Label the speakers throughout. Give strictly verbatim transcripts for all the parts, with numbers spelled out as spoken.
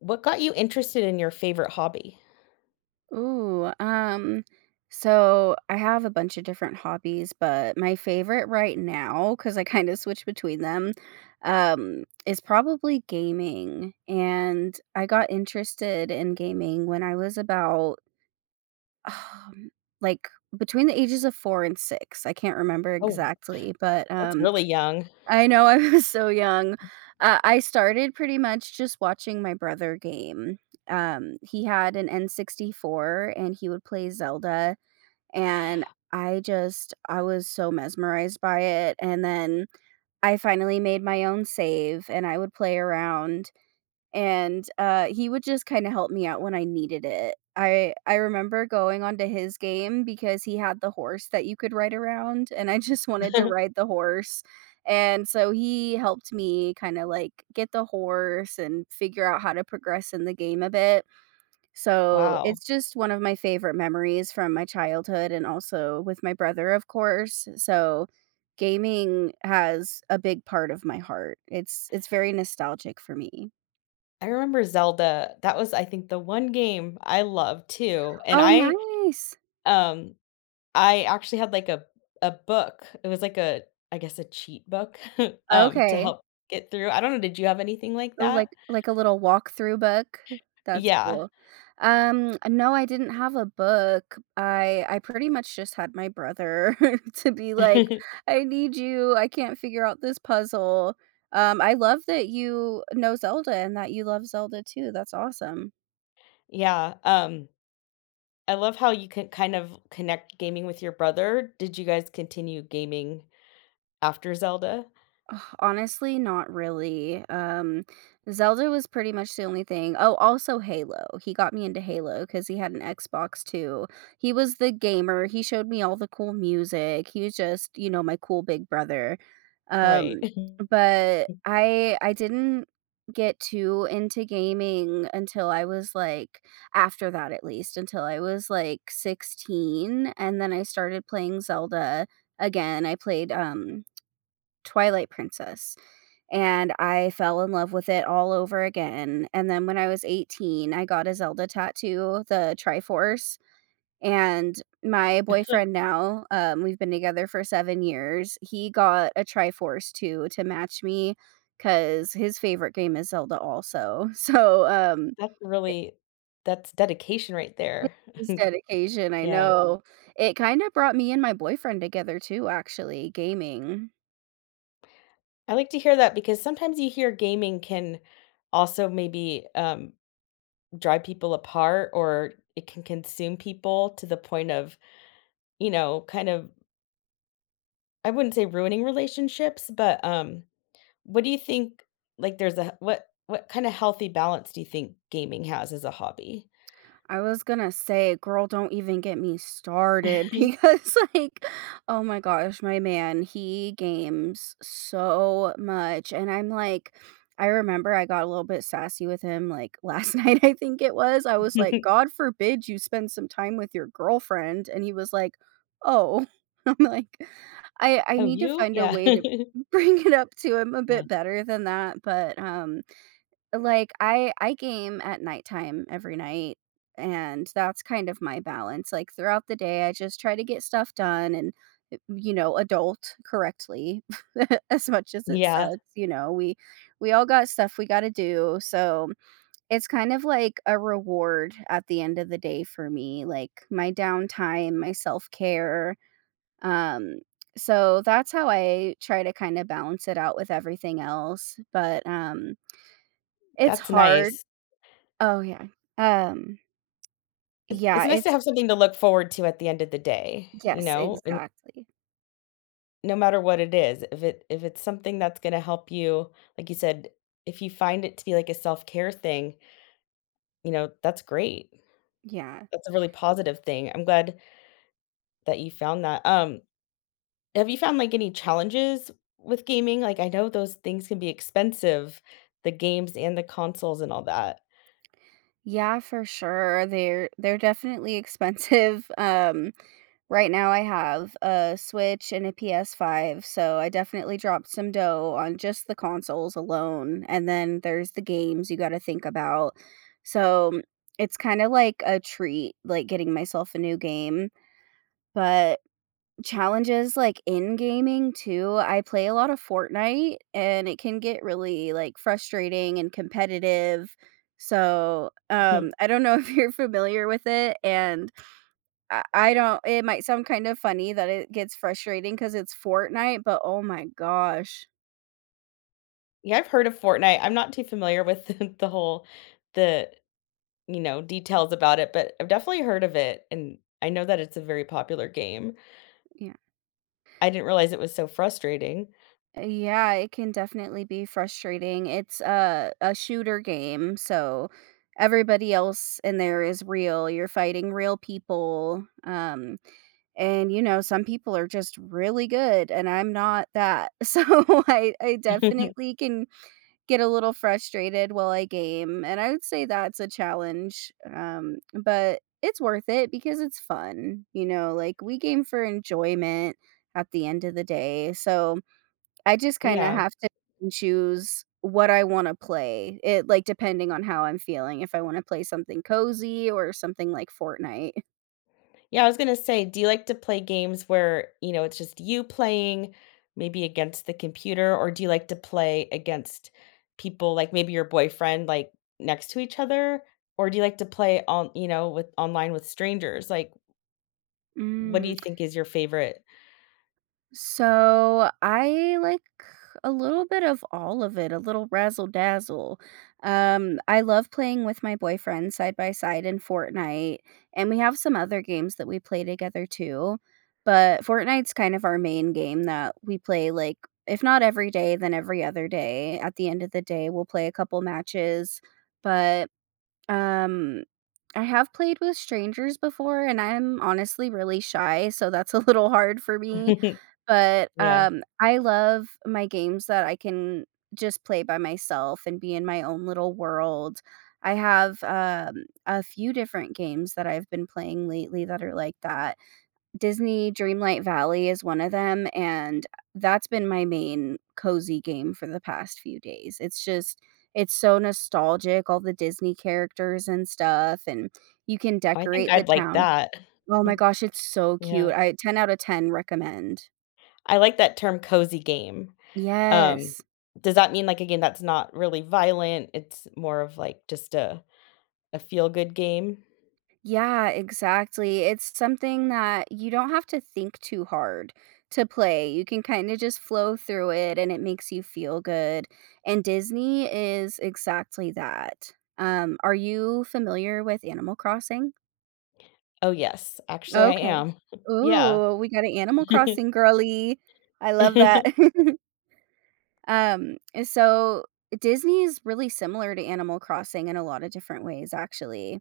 Speaker 1: What got you interested in your favorite hobby?
Speaker 2: Ooh, um, so I have a bunch of different hobbies, but my favorite right now, because I kind of switch between them, um, is probably gaming. And I got interested in gaming when I was about, um, like between the ages of four and six. I can't remember
Speaker 1: Oh,
Speaker 2: exactly, but
Speaker 1: that's
Speaker 2: um,
Speaker 1: really young.
Speaker 2: I know I was so young. Uh, I started pretty much just watching my brother game. Um, he had an N sixty-four and he would play Zelda, and I just I was so mesmerized by it, and then I finally made my own save and I would play around, and uh, he would just kind of help me out when I needed it. I I remember going onto his game because he had the horse that you could ride around, and I just wanted to ride the horse. And so he helped me kind of like get the horse and figure out how to progress in the game a bit. So
Speaker 1: Wow.
Speaker 2: it's just one of my favorite memories from my childhood, and also with my brother, of course. So gaming has a big part of my heart. It's it's very nostalgic for me.
Speaker 1: I remember Zelda. That was, I think, the one game I loved too, and
Speaker 2: Oh,
Speaker 1: I,
Speaker 2: nice.
Speaker 1: um, I actually had like a a book. It was like a, I guess, a cheat book, um, to
Speaker 2: Okay.
Speaker 1: help get through. I don't know. Did you have anything like
Speaker 2: Oh,
Speaker 1: that?
Speaker 2: like like a little walkthrough book? That's
Speaker 1: Yeah.
Speaker 2: cool. Um, no, I didn't have a book. I I pretty much just had my brother to be like, "I need you. I can't figure out this puzzle." Um, I love that you know Zelda and that you love Zelda too. That's awesome.
Speaker 1: Yeah. Um I love how you can kind of connect gaming with your brother. Did you guys continue gaming after Zelda?
Speaker 2: Ugh, honestly, not really. Um, Zelda was pretty much the only thing. Oh, also Halo. He got me into Halo because he had an Xbox too. He was the gamer, he showed me all the cool music, he was just, you know, my cool big brother.
Speaker 1: Right.
Speaker 2: Um, but I I didn't get too into gaming until I was, like, after that at least, until I was, like, sixteen, and then I started playing Zelda again. I played, um Twilight Princess, and I fell in love with it all over again, and then when I was eighteen, I got a Zelda tattoo, the Triforce, and my boyfriend now, um, we've been together for seven years, he got a Triforce too to match me, cause his favorite game is Zelda also. So, um,
Speaker 1: That's
Speaker 2: it
Speaker 1: really that's dedication right
Speaker 2: it
Speaker 1: there.
Speaker 2: is dedication, I
Speaker 1: Yeah.
Speaker 2: know. It kinda brought me and my boyfriend together too, actually, gaming.
Speaker 1: I like to hear that because sometimes you hear gaming can also maybe, um, drive people apart, or it can consume people to the point of, you know, kind of I wouldn't say ruining relationships, but, um, what do you think like, there's a what what kinda healthy balance do you think gaming has as a hobby?
Speaker 2: I was gonna say, girl, don't even get me started because, like, oh my gosh, my man, he games so much. And I'm like, I remember I got a little bit sassy with him like last night, I think it was. I was like, God forbid you spend some time with your girlfriend. And he was like, oh, I'm like, I, I
Speaker 1: Oh,
Speaker 2: need to
Speaker 1: you?
Speaker 2: find a
Speaker 1: Yeah.
Speaker 2: way to bring it up to him a
Speaker 1: Yeah.
Speaker 2: bit better than that. But um like, I I game at nighttime every night, and that's kind of my balance, like, throughout the day, I just try to get stuff done and, uh, you know, adult correctly, as much as it
Speaker 1: Yeah,
Speaker 2: sucks, you know, we we all got stuff we gotta do, so it's kind of like a reward at the end of the day for me, like, my downtime, my self-care, um, so that's how I try to kinda balance it out with everything else, but, um, it's
Speaker 1: that's
Speaker 2: hard.
Speaker 1: nice.
Speaker 2: Oh, yeah. Um,
Speaker 1: It's it's
Speaker 2: yeah,
Speaker 1: nice to
Speaker 2: it's
Speaker 1: have something to look forward to at the end of the day, you
Speaker 2: yes,
Speaker 1: know? And
Speaker 2: exactly.
Speaker 1: no matter what it is, if it if it's something that's gonna help you, like you said, if you find it to be like a self-care thing, you know, that's great.
Speaker 2: Yeah.
Speaker 1: That's a really positive thing. I'm glad that you found that. Um, have you found, like, any challenges with gaming? Like, I know those things can be expensive, the games and the consoles and all that.
Speaker 2: Yeah, for sure. They're they're definitely expensive. Um, right now I have a Switch and a P S five, so I definitely dropped some dough on just the consoles alone, and then there's the games you gotta think about. So, it's kinda like a treat, like, getting myself a new game, but challenges, like, in gaming too, I play a lot of Fortnite, and it can get really, like, frustrating and competitive, so, um, I don't know if you're familiar with it, and I I don't it might sound kind of funny that it gets frustrating because it's Fortnite, but oh my gosh.
Speaker 1: Yeah, I've heard of Fortnite. I'm not too familiar with the the whole the, you know, details about it, but I've definitely heard of it, and I know that it's a very popular game.
Speaker 2: Yeah.
Speaker 1: I didn't realize it was so frustrating.
Speaker 2: Yeah, it can definitely be frustrating. It's a a shooter game, so everybody else in there is real. You're fighting real people, um and, you know, some people are just really good and I'm not that. So I I definitely can get a little frustrated while I game, and I would say that's a challenge, um, but it's worth it because it's fun, you know, like, we game for enjoyment at the end of the day, so I just kinda
Speaker 1: Yeah.
Speaker 2: have to choose what I wanna play, it like, depending on how I'm feeling, if I wanna play something cozy or something like Fortnite.
Speaker 1: Yeah, I was gonna say, do you like to play games where, you know, it's just you playing, maybe against the computer, or do you like to play against people, like, maybe your boyfriend, like, next to each other? Or do you like to play on you know, with online with strangers? Like, what do
Speaker 2: Mm.
Speaker 1: you think is your favorite?
Speaker 2: So I like a little bit of all of it, a little razzle dazzle. Um, I love playing with my boyfriend side by side in Fortnite, and we have some other games that we play together too. But Fortnite's kind of our main game that we play like if not every day, then every other day. At the end of the day, we'll play a couple matches. But um I have played with strangers before, and I'm honestly really shy, so that's a little hard for me, but,
Speaker 1: Yeah.
Speaker 2: um, I love my games that I can just play by myself and be in my own little world. I have, um, a few different games that I've been playing lately that are like that. Disney Dreamlight Valley is one of them, and that's been my main cozy game for the past few days. It's just it's so nostalgic, all the Disney characters and stuff, and you can
Speaker 1: I think
Speaker 2: decorate the
Speaker 1: I'd like
Speaker 2: town.
Speaker 1: that.
Speaker 2: Oh my
Speaker 1: Mm,
Speaker 2: gosh, it's so
Speaker 1: yeah.
Speaker 2: cute. I ten out of ten recommend.
Speaker 1: I like that term cozy game. Um,
Speaker 2: Yes.
Speaker 1: does that mean like a game that's not really violent? It's more of like just a a feel good game?
Speaker 2: Yeah, exactly. It's something that you don't have to think too hard to play. You can kind of just flow through it and it makes you feel good. And Disney is exactly that. Um, are you familiar with Animal Crossing?
Speaker 1: Oh, yes. Actually, I
Speaker 2: Okay.
Speaker 1: am. Yeah.
Speaker 2: Ooh, we got an Animal Crossing girly. I love that.
Speaker 1: I
Speaker 2: um, so Disney is really similar to Animal Crossing in a lot of different ways, actually.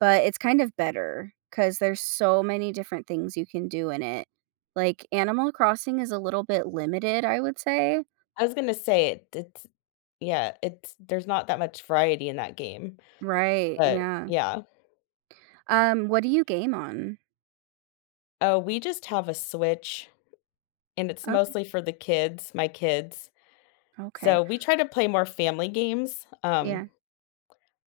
Speaker 2: But it's kind of better because there's so many different things you can do in it. Like, Animal Crossing is a little bit limited, I would say.
Speaker 1: was gonna say it it's yeah, it's there's not that much variety in that game,
Speaker 2: Right,
Speaker 1: but
Speaker 2: yeah.
Speaker 1: yeah.
Speaker 2: Um, what do you game on?
Speaker 1: Oh, we just have a Switch, and it's
Speaker 2: Okay,
Speaker 1: mostly for the kids, my kids.
Speaker 2: okay.
Speaker 1: So we try to play more family games. Um,
Speaker 2: Yeah.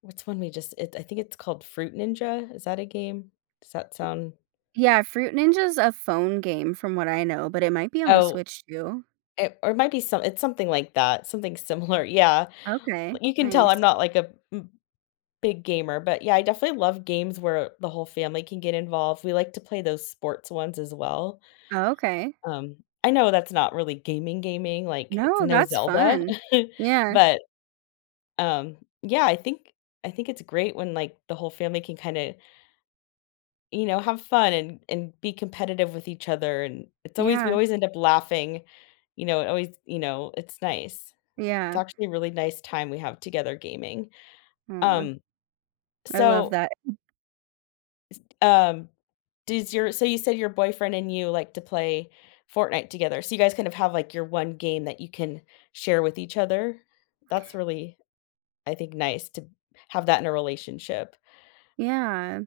Speaker 1: what's one we just it, I think it's called Fruit Ninja. Is that a game? Does that sound
Speaker 2: Yeah, Fruit Ninja's a phone game from what I know, but it might be on the
Speaker 1: Oh,
Speaker 2: Switch too.
Speaker 1: it, or it might be some it's something like that, something similar. Yeah.
Speaker 2: Okay,
Speaker 1: Like, you can tell I'm
Speaker 2: nice.
Speaker 1: not like a m- big gamer, but yeah, I definitely love games where the whole family can get involved. We like to play those sports ones as well.
Speaker 2: Oh, okay.
Speaker 1: Um, I know that's not really gaming gaming, like it's
Speaker 2: No,
Speaker 1: no
Speaker 2: that's
Speaker 1: Zelda,
Speaker 2: fun. Yeah,
Speaker 1: but um yeah, I think I think it's great when like the whole family can kind of You know, have fun and and be competitive with each other, and it's always we
Speaker 2: yeah,
Speaker 1: always end up laughing, you know, it always you know, it's nice. It's
Speaker 2: yeah.
Speaker 1: actually a really nice time we have together gaming.
Speaker 2: Aw,
Speaker 1: Um,
Speaker 2: I love
Speaker 1: so,
Speaker 2: that.
Speaker 1: um, does your so you said your boyfriend and you like to play Fortnite together, so you guys kind of have, like, your one game that you can share with each other? That's really, I think, nice to have that in a relationship.
Speaker 2: Yeah.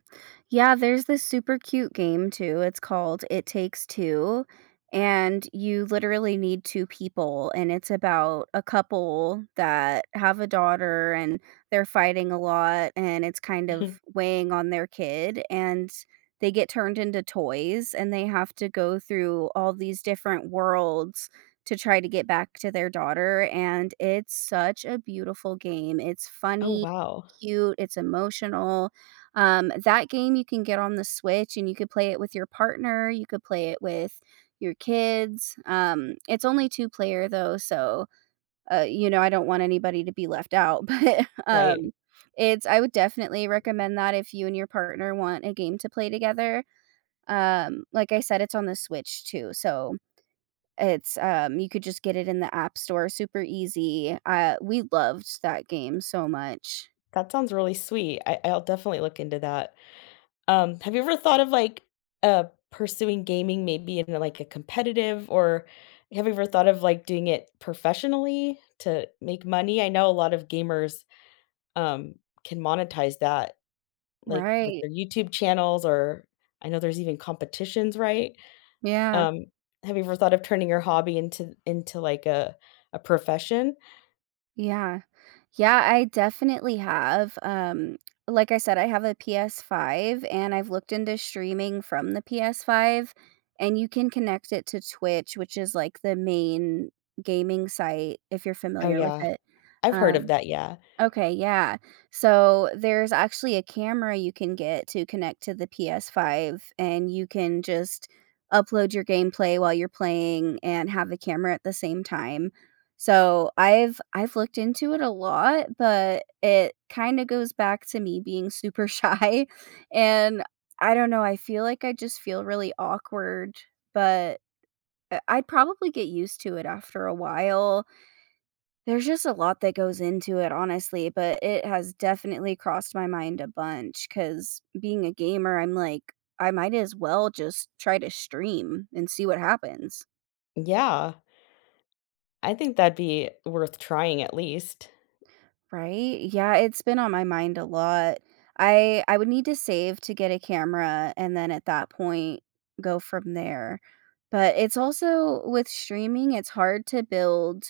Speaker 2: Yeah, there's this super cute game too. It's called It Takes Two, and you literally need two people, and it's about a couple that have a daughter and they're fighting a lot and it's kind of weighing on their kid and they get turned into toys and they have to go through all these different worlds to try to get back to their daughter, and it's such a beautiful game. It's
Speaker 1: Oh,
Speaker 2: funny,
Speaker 1: wow.
Speaker 2: cute, it's emotional, um, that game you can get on the Switch and you could play it with your partner, you could play it with your kids. Um, it's only two player though, so, uh, you know, I don't want anybody to be left out, but,
Speaker 1: Right.
Speaker 2: um, it's I would definitely recommend that if you and your partner want a game to play together. Um, like I said, it's on the Switch too, so it's, um you could just get it in the App Store super easy. Uh, we loved that game so much.
Speaker 1: That sounds really sweet. I I'll definitely look into that. Um, have you ever thought of, like, uh, pursuing gaming maybe in, like, a competitive, or have you ever thought of, like, doing it professionally to make money? I know a lot of gamers, um, can monetize that, like, with
Speaker 2: Right.
Speaker 1: their YouTube channels or I know there's even competitions, right?
Speaker 2: Yeah.
Speaker 1: Um, have you ever thought of turning your hobby into into, like, a a profession?
Speaker 2: Yeah. Yeah, I definitely have. Um, like I said, I have a P S five and I've looked into streaming from the P S five, and you can connect it to Twitch, which is like the main gaming site if you're
Speaker 1: Oh,
Speaker 2: familiar with
Speaker 1: yeah.
Speaker 2: it.
Speaker 1: I've heard of
Speaker 2: Um
Speaker 1: that, yeah.
Speaker 2: Okay, yeah. So there's actually a camera you can get to connect to the P S five, and you can just upload your gameplay while you're playing and have the camera at the same time. So I've I've looked into it a lot, but it kind of goes back to me being super shy, and I don't know, I feel like I just feel really awkward, but I- I'd probably get used to it after a while. There's just a lot that goes into it, honestly, but it has definitely crossed my mind a bunch. Cause being a gamer, I'm like, I might as well just try to stream and see what happens.
Speaker 1: Yeah, I think that'd be worth trying at least.
Speaker 2: Right? Yeah, it's been on my mind a lot. I I would need to save to get a camera, and then at that point go from there. But it's also with streaming, it's hard to build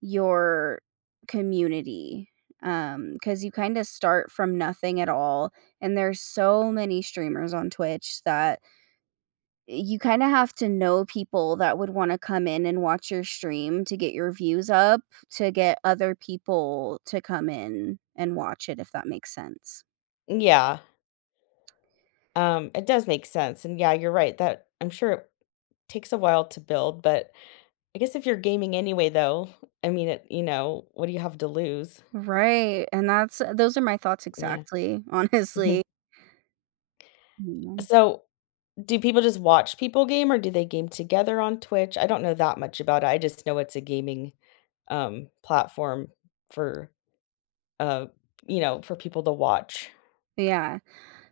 Speaker 2: your community, because you kind of start from nothing at all, and there's so many streamers on Twitch that you kinda have to know people that would wanna come in and watch your stream to get your views up, to get other people to come in and watch it, if that makes sense.
Speaker 1: Yeah, um, it does make sense, and yeah, you're right, that I'm sure it takes a while to build, but I guess if you're gaming anyway though, I mean, it you know, what do you have to lose?
Speaker 2: Right, and that's uh, those are my thoughts
Speaker 1: Yeah.
Speaker 2: exactly, honestly. Mhm.
Speaker 1: So do people just watch people game, or do they game together on Twitch? I don't know that much about it. I just know it's a gaming, um, platform for, uh, you know, for people to watch.
Speaker 2: Yeah.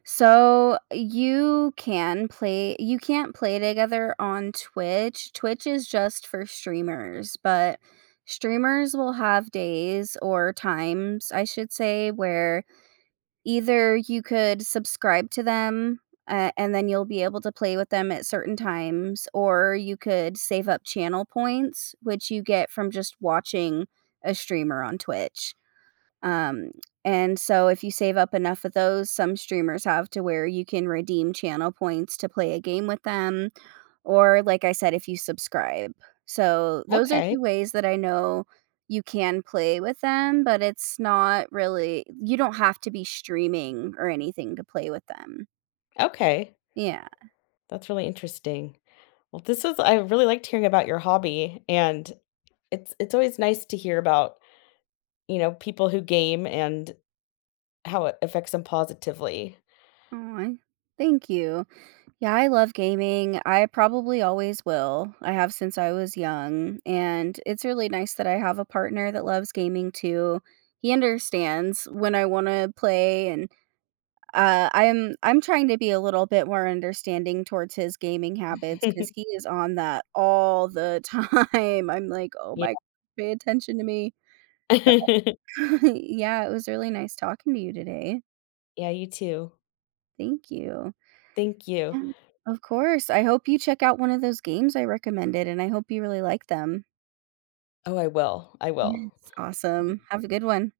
Speaker 2: So, you can play you can't play together on Twitch. Twitch is just for streamers, but streamers will have days or times, I should say, where either you could subscribe to them, uh, and then you'll be able to play with them at certain times, or you could save up channel points, which you get from just watching a streamer on Twitch. Um, and so if you save up enough of those, some streamers have to where you can redeem channel points to play a game with them, or like I said, if you subscribe. So those are two
Speaker 1: Okay,
Speaker 2: ways that I know you can play with them, but it's not really you don't have to be streaming or anything to play with them.
Speaker 1: okay.
Speaker 2: Yeah.
Speaker 1: That's really interesting. Well, this was I really liked hearing about your hobby, and it's it's always nice to hear about, you know, people who game and how it affects them positively.
Speaker 2: Aw, thank you. Yeah, I love gaming. I probably always will. I have since I was young, and it's really nice that I have a partner that loves gaming too. He understands when I want to play, and uh, I'm I'm trying to be a little bit more understanding towards his gaming habits because he is on that all the time. I'm like, oh
Speaker 1: Yeah.
Speaker 2: my, pay attention to me. But yeah, it was really nice talking to you today.
Speaker 1: Yeah, you too.
Speaker 2: Thank you.
Speaker 1: Thank you.
Speaker 2: Yeah, of course. I hope you check out one of those games I recommended, and I hope you really like them.
Speaker 1: Oh, I will. I will.
Speaker 2: Yes, awesome. Have a good one.